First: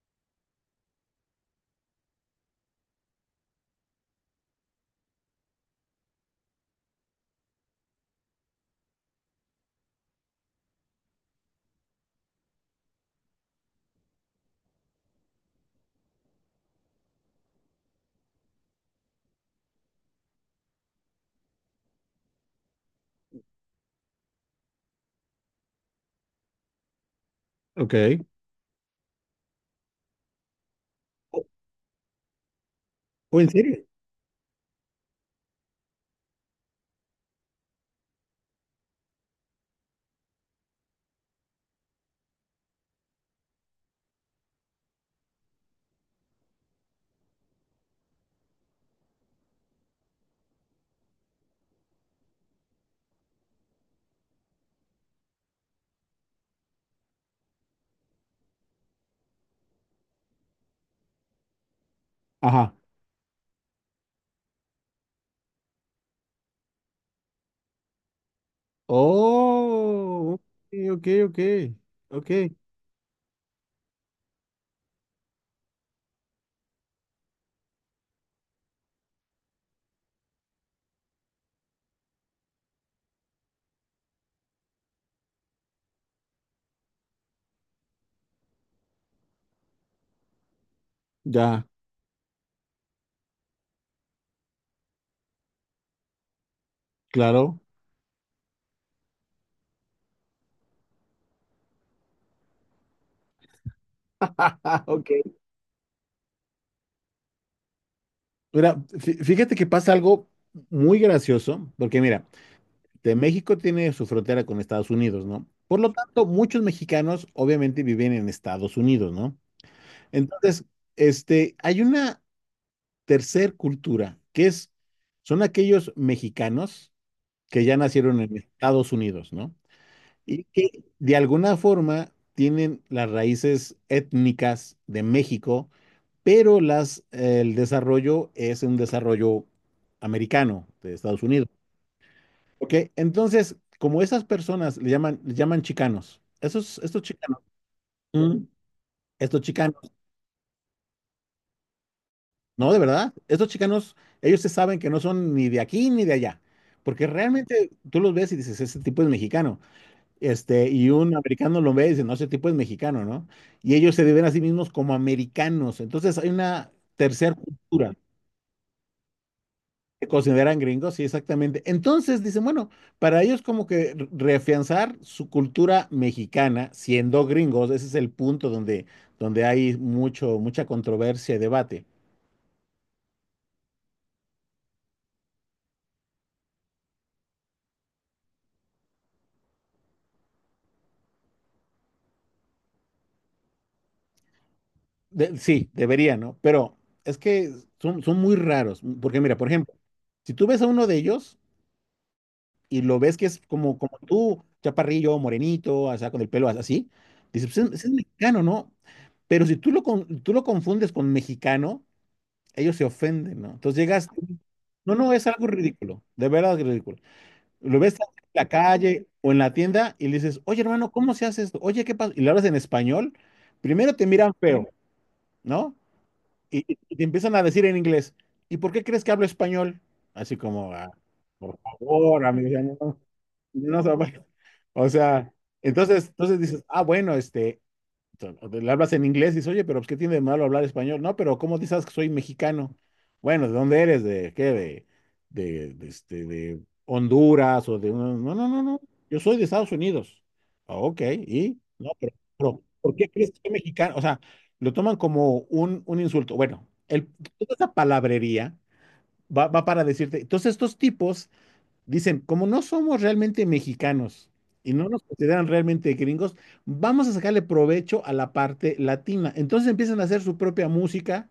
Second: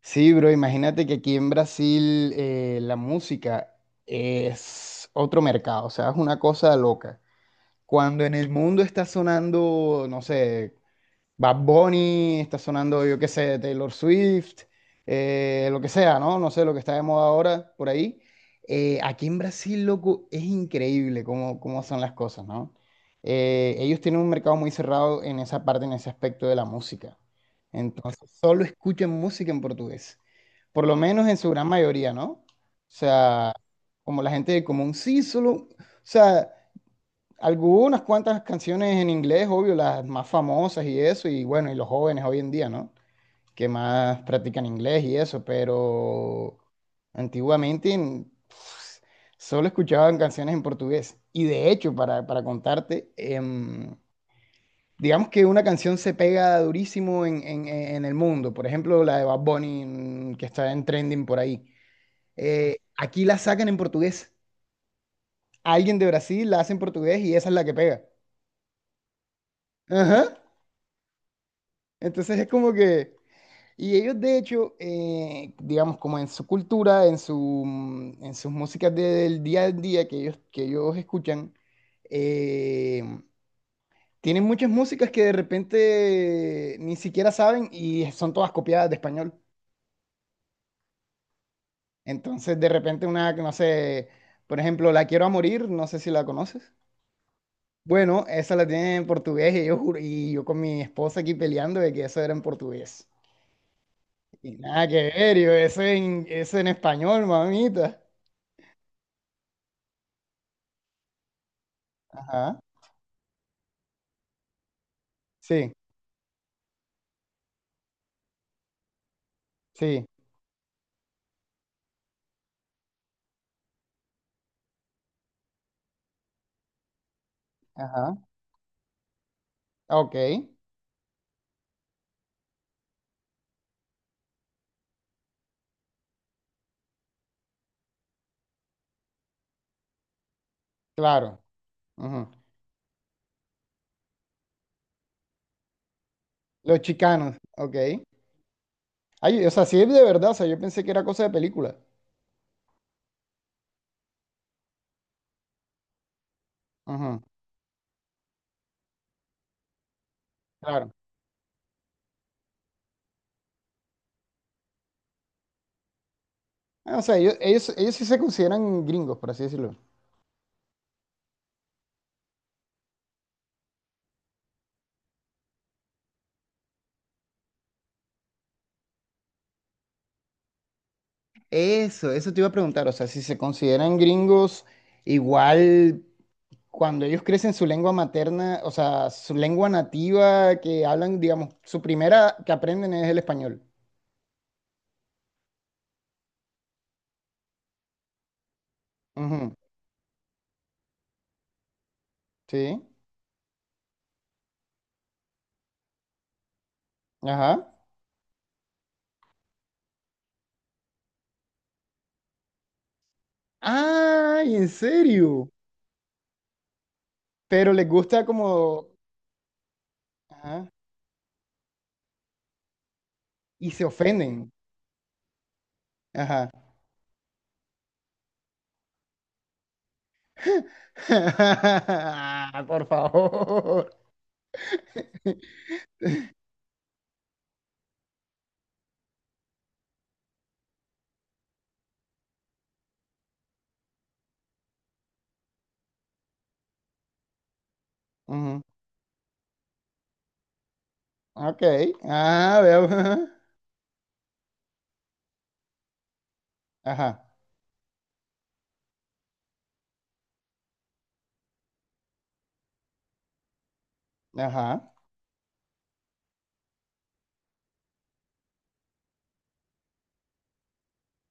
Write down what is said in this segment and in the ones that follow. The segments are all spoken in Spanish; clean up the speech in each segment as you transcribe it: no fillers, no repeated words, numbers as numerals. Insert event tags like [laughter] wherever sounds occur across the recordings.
Sí, bro, imagínate que aquí en Brasil la música es otro mercado, o sea, es una cosa loca. Cuando en el mundo está sonando, no sé, Bad Bunny, está sonando, yo qué sé, Taylor Swift, lo que sea, ¿no? No sé, lo que está de moda ahora por ahí. Aquí en Brasil, loco, es increíble cómo, cómo son las cosas, ¿no? Ellos tienen un mercado muy cerrado en esa parte, en ese aspecto de la música. Ok. Entonces, solo escuchan música en portugués, por lo menos en ¿O su gran mayoría, ¿no? O en sea, serio? como la gente del común, sí, solo, o sea... Algunas cuantas canciones en inglés, obvio, las más famosas y eso, y bueno, y los jóvenes hoy en día, ¿no? Que más practican inglés y eso, pero antiguamente solo escuchaban canciones en portugués. Y de hecho, para contarte, digamos que una canción se pega durísimo en el mundo, por ejemplo, la de Bad Bunny que está en trending por ahí. Ajá. Aquí la sacan en portugués. Alguien de Brasil la hace en portugués y esa es la que pega. Ajá. Oh, ok, ok, ok. Ok, Entonces es como que, y ellos de hecho, digamos, como en su cultura, en su, en sus músicas del día a día que ellos escuchan, eh, tienen muchas músicas que de repente ni siquiera saben y son todas copiadas de español. ya, Entonces de repente una, que no sé, por ejemplo, La Quiero a Morir, no sé si la conoces. claro. Bueno, esa la tienen en portugués y y yo con mi esposa aquí peleando de que eso era en portugués. Y nada [laughs] que Ok. ver, yo, eso en, eso en español, mamita. Mira, fíjate que pasa algo muy gracioso, porque mira, Ajá, de México tiene su frontera con Estados Unidos, ¿no? sí, Por lo tanto, muchos mexicanos obviamente viven en Estados Unidos, ¿no? sí, Entonces, hay una tercer cultura, que es, son aquellos mexicanos que ya ajá, nacieron en Estados Unidos, ¿no? ok, Y que de alguna forma tienen las raíces étnicas de México, pero el desarrollo es un desarrollo americano de Estados claro. Unidos. Ujú. ¿Ok? Entonces, como esas personas le llaman chicanos, Los estos chicanos, chicanos, ok. mm, estos Ay, o sea, chicanos, sí es de verdad, o sea, yo pensé que era cosa de película. no, de verdad, estos chicanos, ellos se saben que no son ni de aquí ni de allá, porque Ujú, realmente tú los ves y dices, ese tipo es mexicano. Este, y claro. un americano lo ve y dice, no, ese tipo es mexicano, ¿no? Y ellos se ven a sí mismos como americanos. Entonces hay una Ah, o sea, ellos, tercera ellos, ellos cultura. sí se consideran gringos, por así decirlo. Se consideran gringos, sí, exactamente. Entonces dicen, bueno, para ellos como que reafianzar su cultura mexicana siendo gringos, ese es el punto donde, donde hay mucho, mucha controversia y debate. Eso te iba a preguntar, o sea, si se consideran gringos, igual cuando ellos crecen su lengua materna, o sea, su lengua nativa que hablan, digamos, su primera que aprenden es el español. Sí, debería, ¿no? Pero es que son, son muy raros, porque mira, por Ujú, ejemplo, si tú ves a uno de ellos, sí, y lo ves que es como, como tú, chaparrillo, morenito, o sea, con el pelo así, dices, pues ajá. Es mexicano, ¿no? Pero si tú lo, tú lo confundes con mexicano, ellos se ofenden, ¿no? Entonces llegas, ¡Ay, en no, no, es algo serio! ridículo, de verdad es ridículo. Pero Lo les ves en gusta la como... calle o en la tienda y le dices, oye, Ajá. hermano, ¿cómo se hace esto? Oye, ¿qué pasa? Y le hablas en español, Y se primero te miran ofenden. feo, ¿no? Ajá. Y, y te empiezan a decir en inglés, ¿y por qué crees que hablo español? Así como, "Ah, por favor, amigo, ya [laughs] Por no, no se favor. vaya". [laughs] O sea, entonces, entonces dices, ah, bueno, este, o sea, le hablas en inglés y dices, oye, pero pues, ¿qué tiene de malo hablar español? No, pero ¿cómo dices que soy mexicano? Bueno, ¿de dónde eres? ¿De qué? ¿De, este, de Honduras o de... No, no, no, Ujú, no. Yo soy de Estados Unidos. Ah, ok, ok. ¿y? No, Ah, pero, veo. ¿por qué crees que soy [laughs] mexicano? O sea, lo toman como un insulto. Bueno, el, Ajá. toda esa palabrería va, va para decirte, entonces estos tipos dicen, como no somos realmente mexicanos Ajá. y no Ajá. nos consideran realmente gringos, vamos a sacarle provecho a la parte latina. Entonces empiezan a hacer su propia música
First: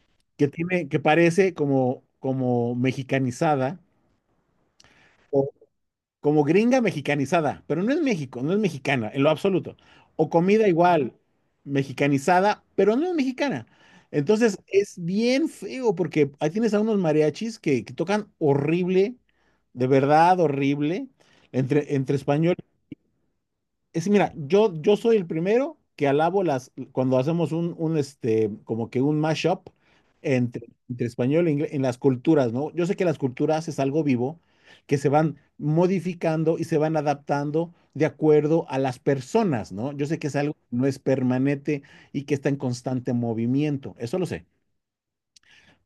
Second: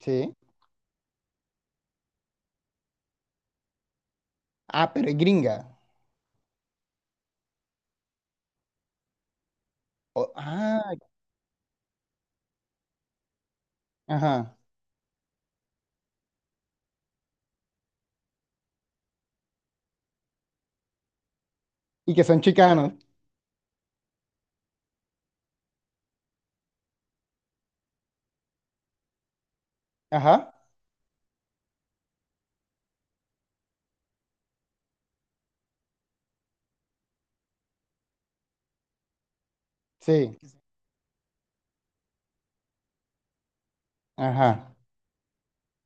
Sí. que tiene, que parece como, como mexicanizada Ah, pero es o, gringa. como gringa mexicanizada, pero no es México, no es mexicana en lo absoluto. O comida Ah, igual, mexicanizada, pero no es mexicana. ajá. Entonces es bien feo porque ahí tienes a unos mariachis que tocan horrible, de verdad horrible, entre, Y entre que son español chicanos. es, mira, yo soy el primero que alabo las, cuando hacemos un este, como que un mashup Ajá. entre, entre español e inglés, en las culturas, ¿no? Yo sé que las culturas es algo vivo, que se van modificando y se van adaptando de acuerdo a las personas, ¿no? Yo sé que Sí. es algo que no es permanente y que está en constante movimiento, eso lo sé. Ajá.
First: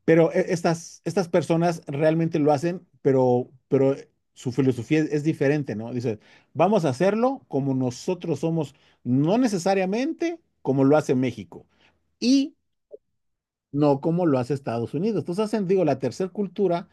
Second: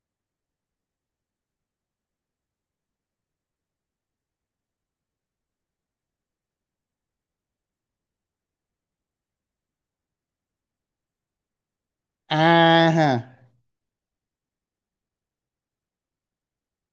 Pero estas, estas personas realmente lo hacen, pero su filosofía es diferente, ¿no? Dice, vamos a hacerlo como nosotros somos, no necesariamente como lo hace México y Ajá. no como lo hace Estados Unidos. Entonces hacen, digo, la tercera cultura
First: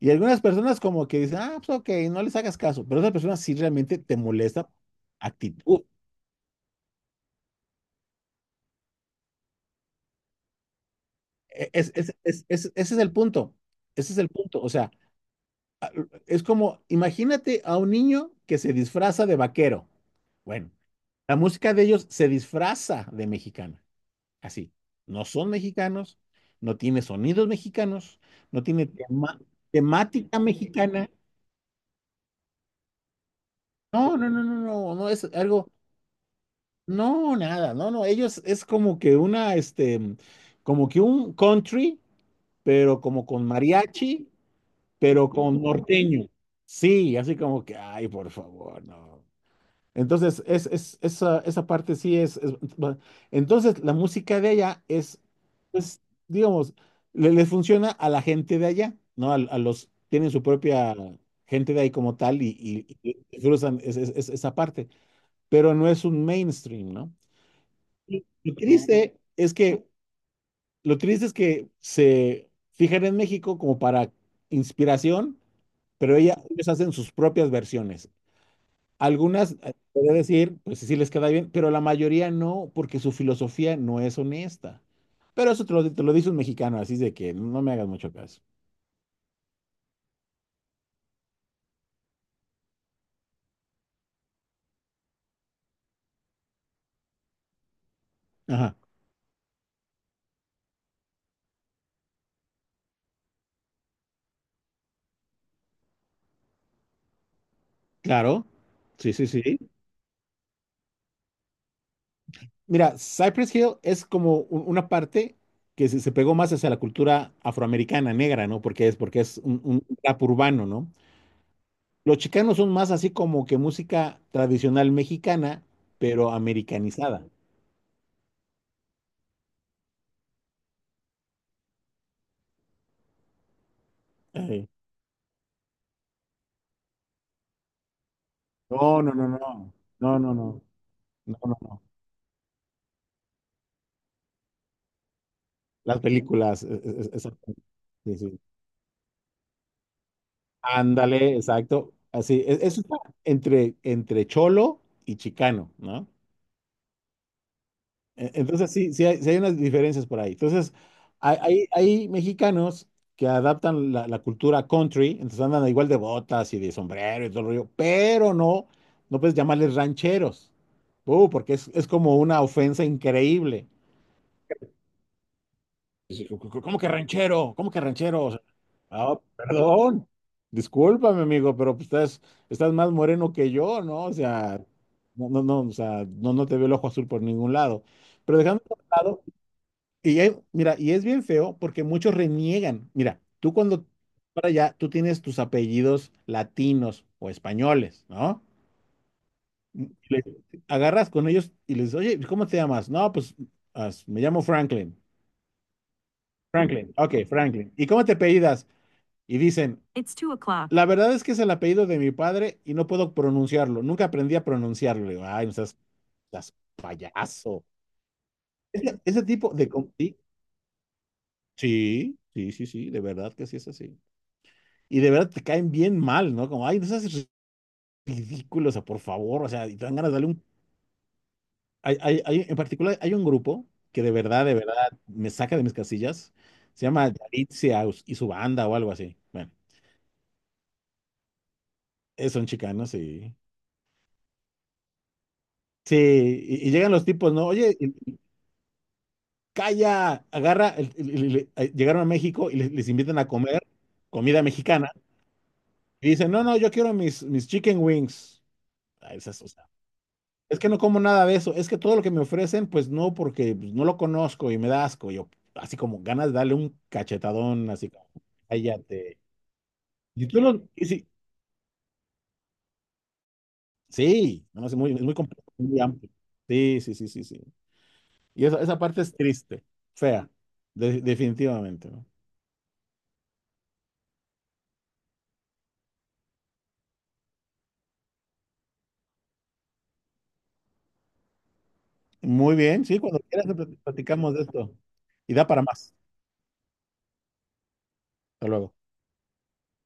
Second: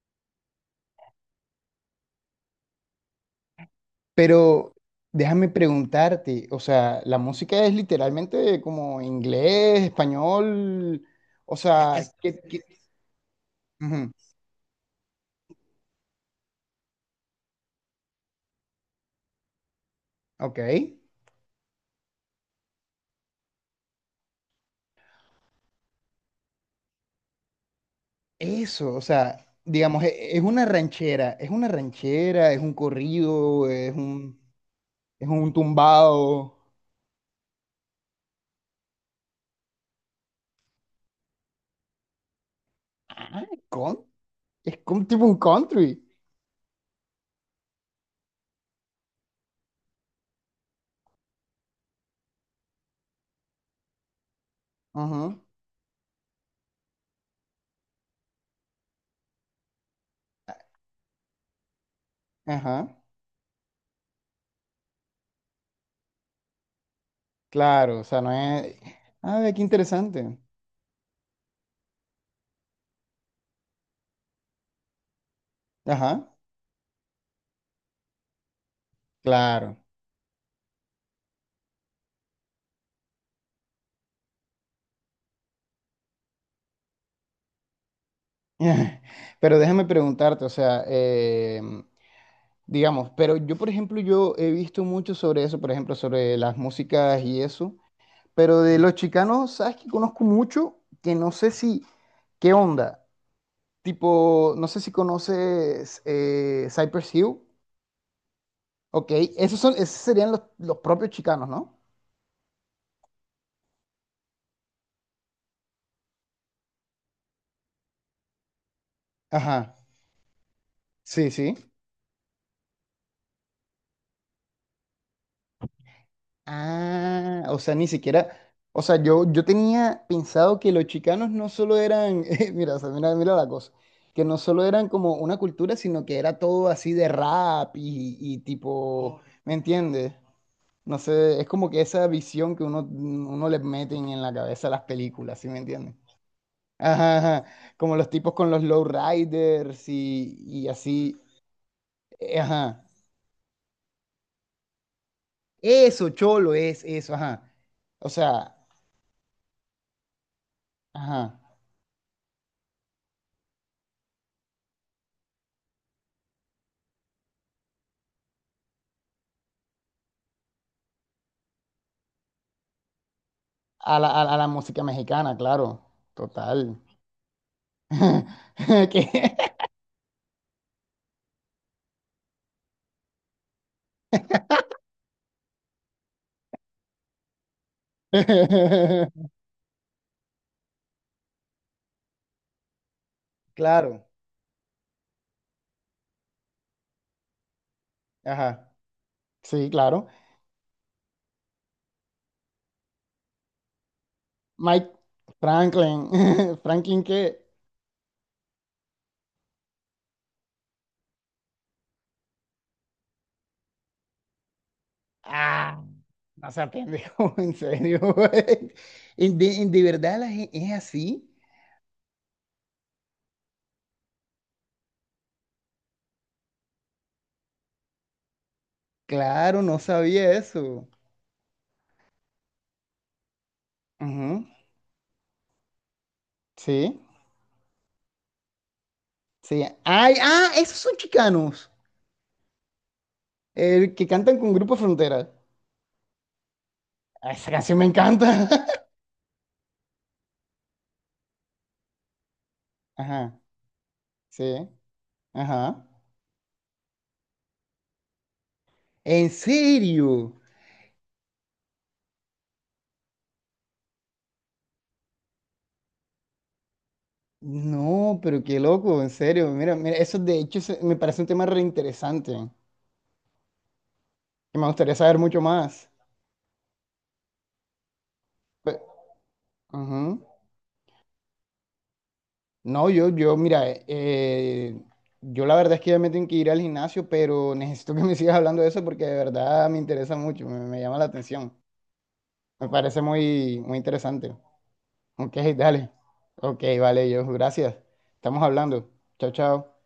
y algunas personas como que dicen, ah, pues ok, no les hagas caso, pero otras personas sí realmente te molesta Pero déjame actitud. preguntarte, o sea, la música es literalmente como inglés, español, o sea, ¿qué, qué? Ese es el punto, Ujú, ese es el punto, o sea. Es como, imagínate a un niño que se disfraza de vaquero. ok, Bueno, la música de ellos se disfraza de mexicana, así. No son mexicanos, no tiene sonidos mexicanos, no tiene eso, o sea, digamos, temática es una mexicana. ranchera, es una ranchera, es un corrido, No, no, no, no, no, no es es un algo, tumbado, no, nada, no, no, ellos es como que una, este, como que un country, pero como ah, con con, mariachi, es como tipo pero un con country, norteño. Sí, así como que, ay, por favor, no. Entonces, es, esa, esa parte sí es, va- entonces, la música de allá es, ajá, pues, digamos, le, les funciona a la gente de allá, ¿no? A los, tienen su propia gente de ahí como tal ajá, y cruzan esa parte, pero no es un mainstream, ¿no? claro, o sea, no Lo es, triste ah, es qué que, interesante, lo triste es que se fijan en México como para inspiración, pero ajá, ella, ellos hacen sus propias versiones. Algunas, claro. podría decir, pues sí sí les queda bien, pero la mayoría no, porque su filosofía no es honesta. Pero eso te lo dice un mexicano, así de que no me hagas mucho caso. [laughs] Pero déjame preguntarte, o sea, digamos, pero yo, por ejemplo, yo he visto mucho sobre eso, por ejemplo, sobre las músicas y eso, pero Ajá, de los chicanos, ¿sabes que conozco mucho? Que no sé si, ¿qué onda? Tipo, no sé si conoces Cypress Hill, claro. ok, Sí, sí, sí. esos son, esos serían los propios chicanos, ¿no? Mira, Cypress Hill es como una parte que se pegó más hacia la cultura afroamericana, negra, ¿no? Porque es Ajá, un rap urbano, ¿no? sí, sí. Los chicanos son más así como que música tradicional mexicana, pero americanizada. Ah, o sea, ni siquiera, o sea, yo tenía pensado que los chicanos no solo eran, [laughs] mira, o sea, mira, mira la cosa, que no solo Ajá. eran como una cultura, sino que era todo así de rap y No, no, tipo, no, ¿me no. entiendes? No, no, no. No No, sé, es no, como que no. esa visión que uno, uno le meten en la cabeza a las películas, ¿sí me entiendes? Las películas, Ajá, ajá, exacto. como los Sí, tipos sí. con los lowriders y así, Ándale, exacto. Así, eso ajá. está entre, entre cholo y chicano, ¿no? Eso, cholo, es eso, ajá. O sea, Entonces sí, sí hay unas diferencias por ahí. Entonces, hay, ajá. hay, hay mexicanos que adaptan la, la cultura country, entonces andan igual de botas y de sombrero y todo el rollo, pero no, no puedes llamarles rancheros. Porque es como una ofensa increíble. A la música mexicana, claro, Sí, total. ¿cómo que ranchero? ¿Cómo que ranchero? O sea, [laughs] ah, ¿Qué? perdón. Discúlpame, amigo, pero pues, estás, estás más moreno que yo, ¿no? O sea, no, no, no, o sea, no, no te veo el ojo azul por ningún lado. Pero dejando de lado, [laughs] y mira, y es bien feo porque muchos reniegan. Mira, tú cuando Claro, para allá, tú tienes tus apellidos latinos o españoles, ¿no? ajá, sí, Y claro. Agarras con ellos y les dices, oye, ¿cómo te llamas? No, pues me llamo Mike Franklin. Franklin, [laughs] Franklin, Franklin ok, que... Franklin. ¿Y cómo te apellidas? Y dicen, It's two o'clock. La verdad es que es el apellido de mi padre y no puedo pronunciarlo. Nunca aprendí a pronunciarlo. Le digo, ay, no seas, Ah, no seas se pendejo, [laughs] en payaso. serio. Güey. Ese ¿Y ¿De, tipo y de... de Sí, verdad es así? sí, sí, sí, sí, de verdad que sí es así. Y de verdad te caen bien mal, ¿no? Como, ay, no seas ridículo, o sea, por favor, o Claro, sea, y no te dan ganas de darle sabía un... eso. Hay, en particular, hay un grupo que Ujú, de verdad, me saca de mis casillas. Se sí, llama Yalitza y su banda o algo así. Bueno, sí. Ay, ah, esos son chicanos, son chicanos y... el que cantan con Grupo Frontera. Sí, sí, y llegan los Ah, tipos, ¿no? esa canción Oye, me encanta. calla, agarra, llegaron a México y les [laughs] invitan a Ajá, comer sí, comida mexicana. ajá. Y dicen, no, no, yo quiero mis, mis chicken wings. Ah, ¿En esas, o sea, serio? es que no como nada de eso, es que todo lo que me ofrecen, pues no, porque pues, no lo conozco y me da asco. Yo, así como ganas de darle un cachetadón, así como, No, pero qué loco, en cállate. serio. Mira, mira, eso Y de tú hecho lo, y me sí, parece un tema reinteresante, sí, que no, me gustaría es muy saber mucho complejo, muy más. amplio. Sí, sí, sí, sí, sí. Y esa Pe- parte es triste, ujú. fea, definitivamente. ¿No? No, mira, yo la verdad es que ya me tengo que ir al gimnasio, pero necesito que me [laughs] sigas hablando de eso porque de verdad me interesa mucho, me llama la atención. Muy Me bien, sí, parece cuando quieras muy, muy platicamos interesante. de esto. Y Ok, da para dale. más. Ok, vale, yo, gracias. Estamos Hasta luego. hablando. Chao, chao.